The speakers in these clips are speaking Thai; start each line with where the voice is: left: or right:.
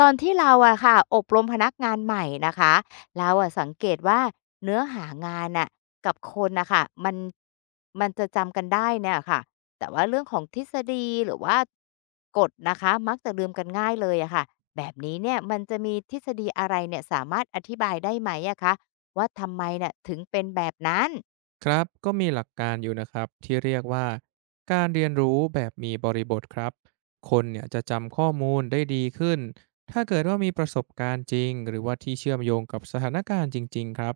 left: ตอนที่เราอะค่ะอบรมพนักงานใหม่นะคะเราอะสังเกตว่าเนื้อหางานน่ะกับคนนะคะมันจะจำกันได้เนี่ยค่ะแต่ว่าเรื่องของทฤษฎีหรือว่ากฎนะคะมักจะลืมกันง่ายเลยอะค่ะแบบนี้เนี่ยมันจะมีทฤษฎีอะไรเนี่ยสามารถอธิบายได้ไหมอะคะว่าทำไมเนี่ยถึงเป็นแบบนั้น
right: ครับก็มีหลักการอยู่นะครับที่เรียกว่าการเรียนรู้แบบมีบริบทครับคนเนี่ยจะจำข้อมูลได้ดีขึ้นถ้าเกิดว่ามีประสบการณ์จริงหรือว่าที่เชื่อมโยงกับสถานการณ์จริงๆครับ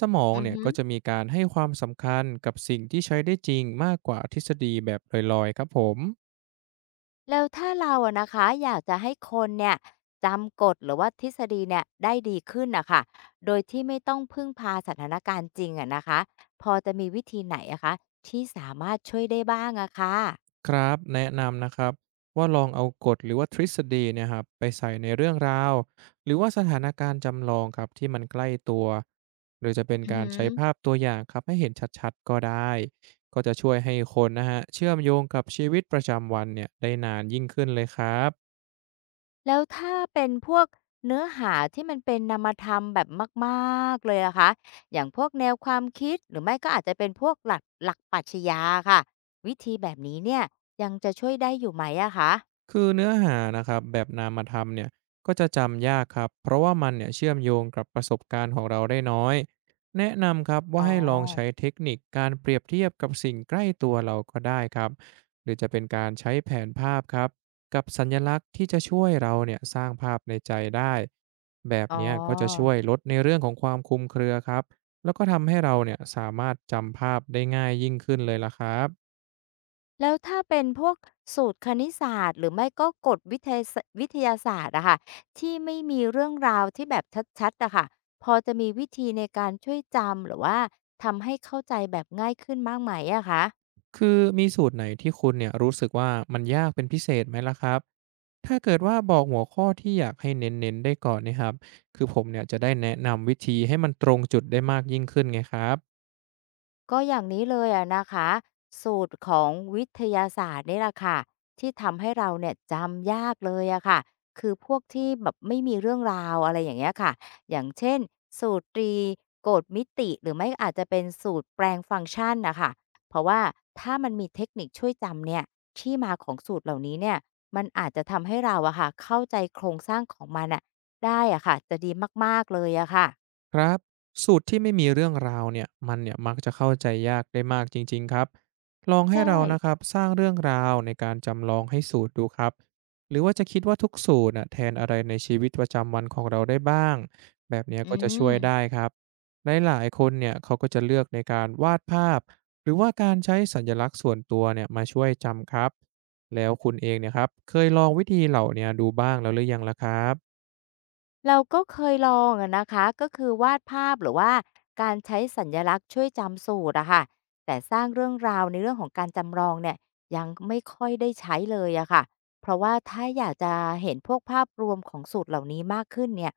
right: สมอง
left: อือ
right: เนี่ย
left: ฮึ
right: ก็จะมีการให้ความสำคัญกับสิ่งที่ใช้ได้จริงมากกว่าทฤษฎีแบบลอยๆครับผม
left: แล้วถ้าเราอะนะคะอยากจะให้คนเนี่ยจำกฎหรือว่าทฤษฎีเนี่ยได้ดีขึ้นนะค่ะโดยที่ไม่ต้องพึ่งพาสถานการณ์จริงอะนะคะพอจะมีวิธีไหนอะคะที่สามารถช่วยได้บ้างอะค่ะ
right: ครับแนะนำนะครับว่าลองเอากฎหรือว่าทฤษฎีเนี่ยครับไปใส่ในเรื่องราวหรือว่าสถานการณ์จำลองครับที่มันใกล้ตัวหรือจะเป็น
left: อือ
right: การ
left: หือ
right: ใช้ภาพตัวอย่างครับให้เห็นชัดๆก็ได้ก็จะช่วยให้คนนะฮะเชื่อมโยงกับชีวิตประจำวันเนี่ยได้นานยิ่งขึ้นเลยครับ
left: แล้วถ้าเป็นพวกเนื้อหาที่มันเป็นนามธรรมแบบมากๆเลยอะคะอย่างพวกแนวความคิดหรือไม่ก็อาจจะเป็นพวกหลักปรัชญาอะค่ะวิธีแบบนี้เนี่ยยังจะช่วยได้อยู่ไหมอะคะ
right: คือเนื้อหานะครับแบบนามธรรมเนี่ยก็จะจำยากครับเพราะว่ามันเนี่ยเชื่อมโยงกับประสบการณ์ของเราได้น้อยแนะนำครับ
left: อ๋
right: ว่า
left: อ
right: ให้ลองใช้เทคนิคการเปรียบเทียบกับสิ่งใกล้ตัวเราก็ได้ครับหรือจะเป็นการใช้แผนภาพครับกับสัญลักษณ์ที่จะช่วยเราเนี่ยสร้างภาพในใจได้แบบ
left: อ๋อ
right: เนี้ยก็จะช่วยลดในเรื่องของความคลุมเครือครับแล้วก็ทำให้เราเนี่ยสามารถจำภาพได้ง่ายยิ่งขึ้นเลยล่ะครับ
left: แล้วถ้าเป็นพวกสูตรคณิตศาสตร์หรือไม่ก็กฎวิทยาศวิทยาศาสตร์อะค่ะที่ไม่มีเรื่องราวที่แบบชัดๆอะค่ะพอจะมีวิธีในการช่วยจำหรือว่าทำให้เข้าใจแบบง่ายขึ้นบ้างไหมอะคะ
right: คือมีสูตรไหนที่คุณเนี่ยรู้สึกว่ามันยากเป็นพิเศษไหมล่ะครับถ้าเกิดว่าบอกหัวข้อที่อยากให้เน้นๆได้ก่อนเนะครับคือผมเนี่ยจะได้แนะนำวิธีให้มันตรงจุดได้มากยิ่งขึ้นไงครับ
left: ก็อย่างนี้เลยอะนะคะสูตรของวิทยาศาสตร์นี่แหละค่ะที่ทำให้เราเนี่ยจำยากเลยอะค่ะคือพวกที่แบบไม่มีเรื่องราวอะไรอย่างเงี้ยค่ะอย่างเช่นสูตรตรีโกณมิติหรือไม่อาจจะเป็นสูตรแปลงฟังก์ชันนะคะเพราะว่าถ้ามันมีเทคนิคช่วยจำเนี่ยที่มาของสูตรเหล่านี้เนี่ยมันอาจจะทำให้เราอะค่ะเข้าใจโครงสร้างของมันอะได้อะค่ะจะดีมากๆเลยอะค่ะ
right: ครับสูตรที่ไม่มีเรื่องราวเนี่ยมันเนี่ยมักจะเข้าใจยากได้มากจริงๆครับลองให้
left: ใช่
right: เรานะครับสร้างเรื่องราวในการจำลองให้สูตรดูครับหรือว่าจะคิดว่าทุกสูตรน่ะแทนอะไรในชีวิตประจำวันของเราได้บ้างแบบเนี้ย
left: อื
right: ก็จะช่
left: ม
right: วยได้ครับหลายๆคนเนี่ยเขาก็จะเลือกในการวาดภาพหรือว่าการใช้สัญลักษณ์ส่วนตัวเนี่ยมาช่วยจำครับแล้วคุณเองเนี่ยครับเคยลองวิธีเหล่าเนี้ดูบ้างแล้วหรือยังล่ะครับ
left: เราก็เคยลองอะนะคะก็คือวาดภาพหรือว่าการใช้สัญลักษณ์ช่วยจำสูตรอะค่ะแต่สร้างเรื่องราวในเรื่องของการจำลองเนี่ยยังไม่ค่อยได้ใช้เลยอะค่ะเพราะว่าถ้าอยากจะเห็นพวกภาพรวมของสูตรเหล่านี้มากขึ้นเนี่ย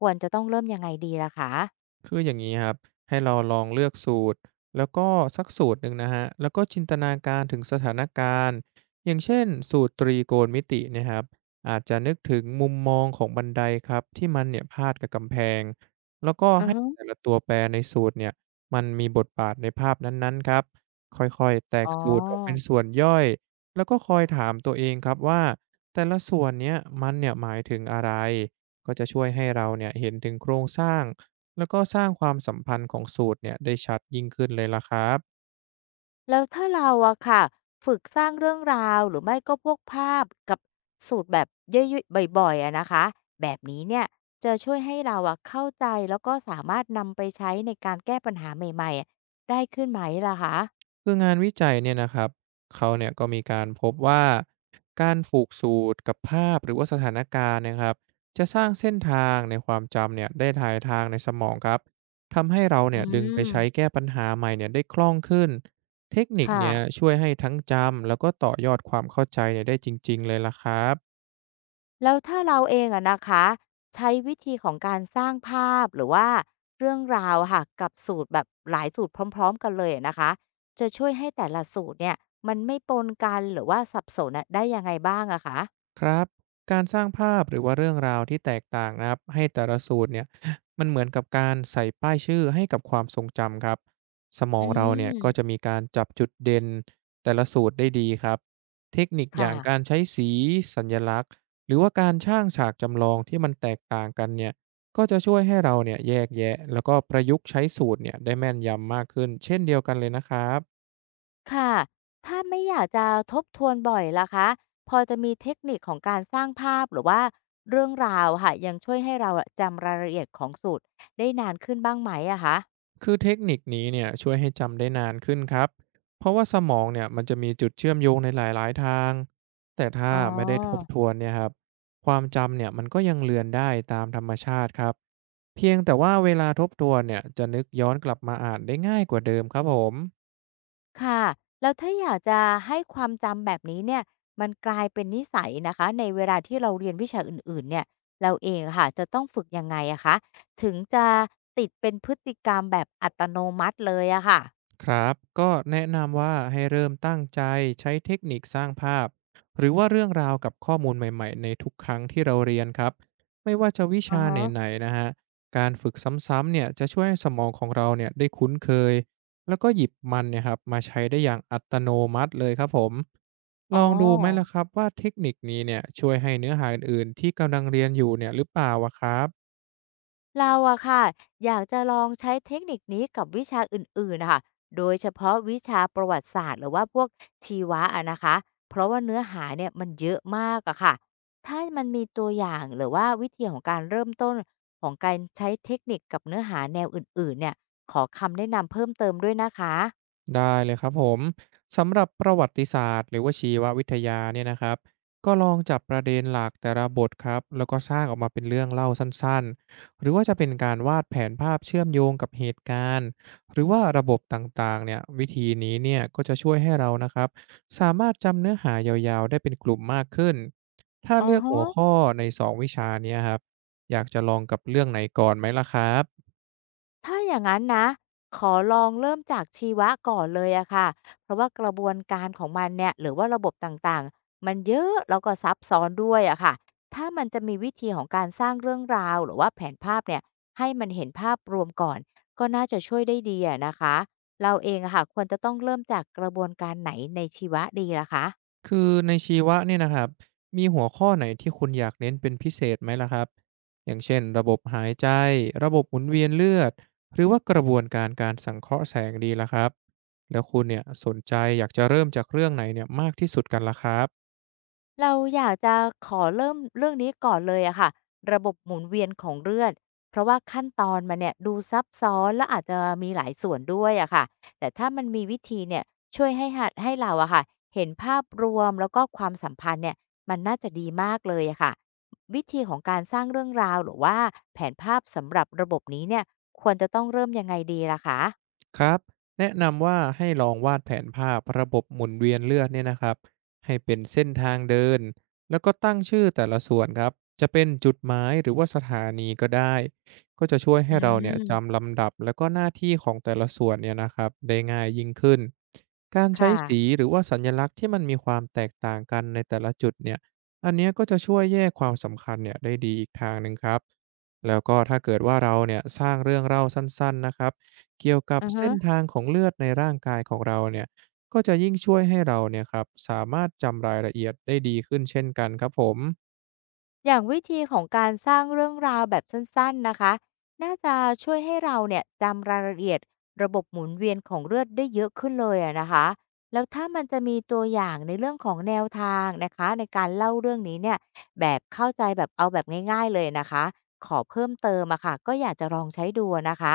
left: ควรจะต้องเริ่มยังไงดีล่ะคะ
right: คืออย่างนี้ครับให้เราลองเลือกสูตรแล้วก็สักสูตรหนึ่งนะฮะแล้วก็จินตนาการถึงสถานการณ์อย่างเช่นสูตรตรีโกณมิติเนะครับอาจจะนึกถึงมุมมองของบันไดครับที่มันเนี่ยพาดกับกำแพงแล้วก็
left: อือ
right: ให้
left: ฮึ
right: แต่ละตัวแปรในสูตรเนี่ยมันมีบทบาทในภาพนั้นๆครับค่อยๆแตก
left: อ๋อ
right: สูตรออกเป็นส่วนย่อยแล้วก็คอยถามตัวเองครับว่าแต่ละส่วนเนี้ยมันเนี่ยหมายถึงอะไรก็จะช่วยให้เราเนี่ยเห็นถึงโครงสร้าง แล้วก็สร้างความสัมพันธ์ของสูตรเนี่ยได้ชัดยิ่งขึ้นเลยล่ะครับ
left: แล้วถ้าเราอะค่ะฝึกสร้างเรื่องราวหรือไม่ก็พวกภาพกับสูตรแบบเยอะๆบ่อยๆอะนะคะแบบนี้เนี่ยจะช่วยให้เราอะเข้าใจแล้วก็สามารถนำไปใช้ในการแก้ปัญหาใหม่ๆอะได้ขึ้นไหมล่ะคะ
right: คืองานวิจัยเนี่ยนะครับเขาเนี่ยก็มีการพบว่าการฝูกสูตรกับภาพหรือว่าสถานการณ์นะครับจะสร้างเส้นทางในความจำเนี่ยได้ถ่ายทางในสมองครับทำให้เรา
left: อื
right: เนี่ยดึงไปใช้
left: ม
right: แก้ปัญหาใหม่เนี่ยได้คล่องขึ้นเทคนิค
left: ค่ะ
right: เนี่ยช่วยให้ทั้งจำแล้วก็ต่อยอดความเข้าใจเนี่ยได้จริงๆเลยล่ะครับ
left: แล้วถ้าเราเองอะนะคะใช้วิธีของการสร้างภาพหรือว่าเรื่องราวอะค่ะกับสูตรแบบหลายสูตรพร้อมๆกันเลยอะนะคะจะช่วยให้แต่ละสูตรเนี่ยมันไม่ปนกันหรือว่าสับสนอะได้ยังไงบ้างอะคะ
right: ครับการสร้างภาพหรือว่าเรื่องราวที่แตกต่างนะครับให้แต่ละสูตรเนี่ย มันเหมือนกับการใส่ป้ายชื่อให้กับความทรงจำครับสมอ
left: อื
right: งเราเนี่ยก็จะ
left: ม
right: มีการจับจุดเด่นแต่ละสูตรได้ดีครับเทคนิคอ
left: ค่ะ
right: ย่างการใช้สีสัญลักษณ์หรือว่าการช่างฉากจำลองที่มันแตกต่างกันเนี่ยก็จะช่วยให้เราเนี่ยแยกแยะแล้วก็ประยุกต์ใช้สูตรเนี่ยได้แม่นยำมากขึ้นเช่นเดียวกันเลยนะครับ
left: ค่ะถ้าไม่อยากจะทบทวนบ่อยล่ะคะพอจะมีเทคนิคของการสร้างภาพหรือว่าเรื่องราวค่ะยังช่วยให้เราอะจำรายละเอียดของสูตรได้นานขึ้นบ้างไหมอะคะ
right: คือเทคนิคนี้เนี่ยช่วยให้จำได้นานขึ้นครับเพราะว่าสมองเนี่ยมันจะมีจุดเชื่อมโยงในหลายๆทางแต่ถ้า
left: อ๋อ
right: ไม่ได้ทบทวนเนี่ยครับความจำเนี่ยมันก็ยังเลือนได้ตามธรรมชาติครับเพียงแต่ว่าเวลาทบทวนเนี่ยจะนึกย้อนกลับมาอ่านได้ง่ายกว่าเดิมครับผม
left: ค่ะแล้วถ้าอยากจะให้ความจำแบบนี้เนี่ยมันกลายเป็นนิสัยนะคะในเวลาที่เราเรียนวิชาอื่นๆเนี่ยเราเองอะค่ะจะต้องฝึกยังไงอะคะถึงจะติดเป็นพฤติกรรมแบบอัตโนมัติเลยอะค่ะ
right: ครับก็แนะนำว่าให้เริ่มตั้งใจใช้เทคนิคสร้างภาพหรือว่าเรื่องราวกับข้อมูลใหม่ๆในทุกครั้งที่เราเรียนครับไม่ว่าจะวิ
left: อะ
right: ชาไ
left: ฮะ
right: หนๆนะฮะการฝึกซ้ำๆเนี่ยจะช่วยให้สมองของเราเนี่ยได้คุ้นเคยแล้วก็หยิบมันเนี่ยครับมาใช้ได้อย่างอัตโนมัติเลยครับผม
left: อ๋
right: ล
left: อ
right: องดูไหมล่ะครับว่าเทคนิคนี้เนี่ยช่วยให้เนื้อหาอื่นๆที่กำลังเรียนอยู่เนี่ยหรือเปล่าอะครับ
left: เราอะค่ะอยากจะลองใช้เทคนิคนี้กับวิชาอื่นๆนะคะโดยเฉพาะวิชาประวัติศาสตร์หรือว่าพวกชีวะอะนะคะเพราะว่าเนื้อหาเนี่ยมันเยอะมากอะค่ะถ้ามันมีตัวอย่างหรือว่าวิธีของการเริ่มต้นของการใช้เทคนิคกับเนื้อหาแนวอื่นๆเนี่ยขอคำแนะนำเพิ่มเติมด้วยนะคะ
right: ได้เลยครับผมสำหรับประวัติศาสตร์หรือว่าชีววิทยาเนี่ยนะครับก็ลองจับประเด็นหลักแต่ละบทครับแล้วก็สร้างออกมาเป็นเรื่องเล่าสั้นๆหรือว่าจะเป็นการวาดแผนภาพเชื่อมโยงกับเหตุการณ์หรือว่าระบบต่างๆเนี่ยวิธีนี้เนี่ยก็จะช่วยให้เรานะครับสามารถจำเนื้อหายาวๆได้เป็นกลุ่มมากขึ้นถ้า
left: อ๋อ
right: เลือกหัว
left: ะ
right: ข้อในสองวิชาเนี้ครับอยากจะลองกับเรื่องไหนก่อนไหมล่ะครับ
left: ถ้าอย่างนั้นนะขอลองเริ่มจากชีวะก่อนเลยอะค่ะเพราะว่ากระบวนการของมันเนี่ยหรือว่าระบบต่างๆมันเยอะแล้วก็ซับซ้อนด้วยอะค่ะถ้ามันจะมีวิธีของการสร้างเรื่องราวหรือว่าแผนภาพเนี่ยให้มันเห็นภาพรวมก่อนก็น่าจะช่วยได้ดีอะนะคะเราเองอะค่ะควรจะต้องเริ่มจากกระบวนการไหนในชีวะดีล่ะคะ
right: คือในชีวะเนี่ยนะครับมีหัวข้อไหนที่คุณอยากเน้นเป็นพิเศษไหมล่ะครับ อย่างเช่นระบบหายใจ ระบบหมุนเวียนเลือด หรือว่ากระบวนการการสังเคราะห์แสงดีล่ะครับ แล้วคุณเนี่ยสนใจอยากจะเริ่มจากเรื่องไหนเนี่ยมากที่สุดกันล่ะครับ
left: เราอยากจะขอเริ่มเรื่องนี้ก่อนเลยอะค่ะระบบหมุนเวียนของเลือดเพราะว่าขั้นตอนมันเนี่ยดูซับซ้อนและอาจจะมีหลายส่วนด้วยอะค่ะแต่ถ้ามันมีวิธีเนี่ยช่วยให้หัดให้เราอะค่ะเห็นภาพรวมแล้วก็ความสัมพันธ์เนี่ยมันน่าจะดีมากเลยอะค่ะวิธีของการสร้างเรื่องราวหรือว่าแผนภาพสำหรับระบบนี้เนี่ยควรจะต้องเริ่มยังไงดีล่ะคะ
right: ครับแนะนำว่าให้ลองวาดแผนภาพระบบหมุนเวียนเลือดเนี่ยนะครับให้เป็นเส้นทางเดินแล้วก็ตั้งชื่อแต่ละส่วนครับจะเป็นจุดหมายหรือว่าสถานีก็ได้ก็จะช่วย
left: อื
right: ให้เราเนี่ย
left: ม
right: จำลำดับแล้วก็หน้าที่ของแต่ละส่วนเนี่ยนะครับได้ง่ายยิ่งขึ้นการใช้
left: ค่ะ
right: สีหรือว่าสัญลักษณ์ที่มันมีความแตกต่างกันในแต่ละจุดเนี่ยอันเนี้ยก็จะช่วยแยกความสำคัญเนี่ยได้ดีอีกทางหนึ่งครับแล้วก็ถ้าเกิดว่าเราเนี่ยสร้างเรื่องเล่าสั้นๆนะครับ เกี่ยวกับ
left: อะฮะ
right: เส้นทางของเลือดในร่างกายของเราเนี่ยก็จะยิ่งช่วยให้เราเนี่ยครับสามารถจำรายละเอียดได้ดีขึ้นเช่นกันครับผม
left: อย่างวิธีของการสร้างเรื่องราวแบบสั้นๆนะคะน่าจะช่วยให้เราเนี่ยจำรายละเอียดระบบหมุนเวียนของเลือดได้เยอะขึ้นเลยอะนะคะแล้วถ้ามันจะมีตัวอย่างในเรื่องของแนวทางนะคะในการเล่าเรื่องนี้เนี่ยแบบเข้าใจแบบเอาแบบง่ายๆเลยนะคะขอเพิ่มเติมอะค่ะก็อยากจะลองใช้ดูอะนะคะ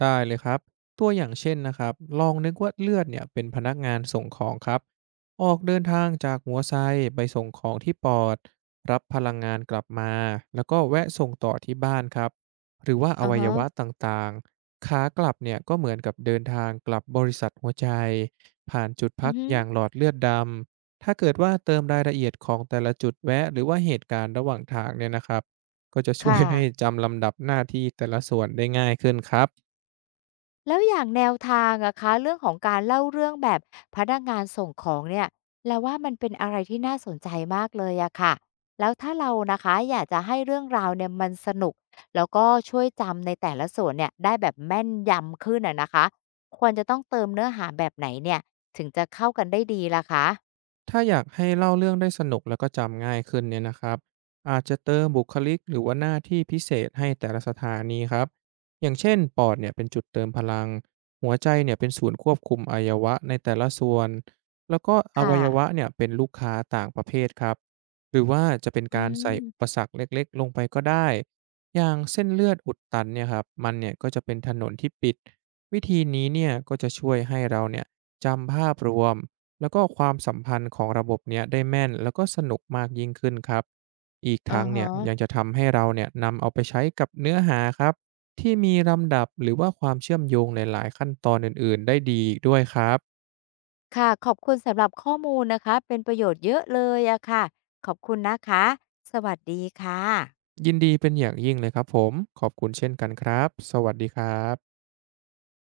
right: ได้เลยครับตัวอย่างเช่นนะครับลองนึกว่าเลือดเนี่ยเป็นพนักงานส่งของครับออกเดินทางจากหัวไซไปส่งของที่ปอดรับพลังงานกลับมาแล้วก็แวะส่งต่อที่บ้านครับหรือว่าอ
left: ออ
right: วัย
left: ฮะ
right: วะต่างๆขากลับเนี่ยก็เหมือนกับเดินทางกลับบริษัทหัวใจผ่านจุด
left: อื
right: พั
left: อ
right: ก
left: ฮึ
right: อย่างหลอดเลือดดำถ้าเกิดว่าเติมรายละเอียดของแต่ละจุดแวะหรือว่าเหตุการณ์ระหว่างทางเนี่ยนะครับก็จะช่วย
left: ค่ะ
right: ให้จำลำดับหน้าที่แต่ละส่วนได้ง่ายขึ้นครับ
left: แล้วอย่างแนวทางอะคะเรื่องของการเล่าเรื่องแบบพนักงานส่งของเนี่ยแล้วว่ามันเป็นอะไรที่น่าสนใจมากเลยอะค่ะแล้วถ้าเรานะคะอยากจะให้เรื่องราวเนี่ยมันสนุกแล้วก็ช่วยจำในแต่ละส่วนเนี่ยได้แบบแม่นยำขึ้นอะนะคะควรจะต้องเติมเนื้อหาแบบไหนเนี่ยถึงจะเข้ากันได้ดีล่ะคะ
right: ถ้าอยากให้เล่าเรื่องได้สนุกแล้วก็จำง่ายขึ้นเนี่ยนะครับอาจจะเติมบุคลิกหรือว่าหน้าที่พิเศษให้แต่ละสถานีครับอย่างเช่นปอดเนี่ยเป็นจุดเติมพลังหัวใจเนี่ยเป็นศูนย์ควบคุมอวัยวะในแต่ละส่วนแล้วก็อ
left: ค่ะ
right: วัยวะเนี่ยเป็นลูกค้าต่างประเภทครับหรือว่าจะเป็น
left: อื
right: การใส่อุป
left: ม
right: สรรคเล็กๆลงไปก็ได้อย่างเส้นเลือดอุดตันเนี่ยครับมันเนี่ยก็จะเป็นถนนที่ปิดวิธีนี้เนี่ยก็จะช่วยให้เราเนี่ยจำภาพรวม แล้วก็ความสัมพันธ์ของระบบเนี้ยได้แม่นแล้วก็สนุกมากยิ่งขึ้นครับอีก
left: อ่า
right: ทั้งเนี่
left: ฮะ
right: ยยังจะทำให้เราเนี่ยนำเอาไปใช้กับเนื้อหาครับที่มีลำดับหรือว่าความเชื่อมโยงในหลายขั้นตอนอื่นๆได้ดีอีกด้วยครับ
left: ค่ะขอบคุณสำหรับข้อมูลนะคะเป็นประโยชน์เยอะเลยอะค่ะขอบคุณนะคะสวัสดีค่ะ
right: ยินดีเป็นอย่างยิ่งเลยครับผมขอบคุณเช่นกันครับสวัสดีครับ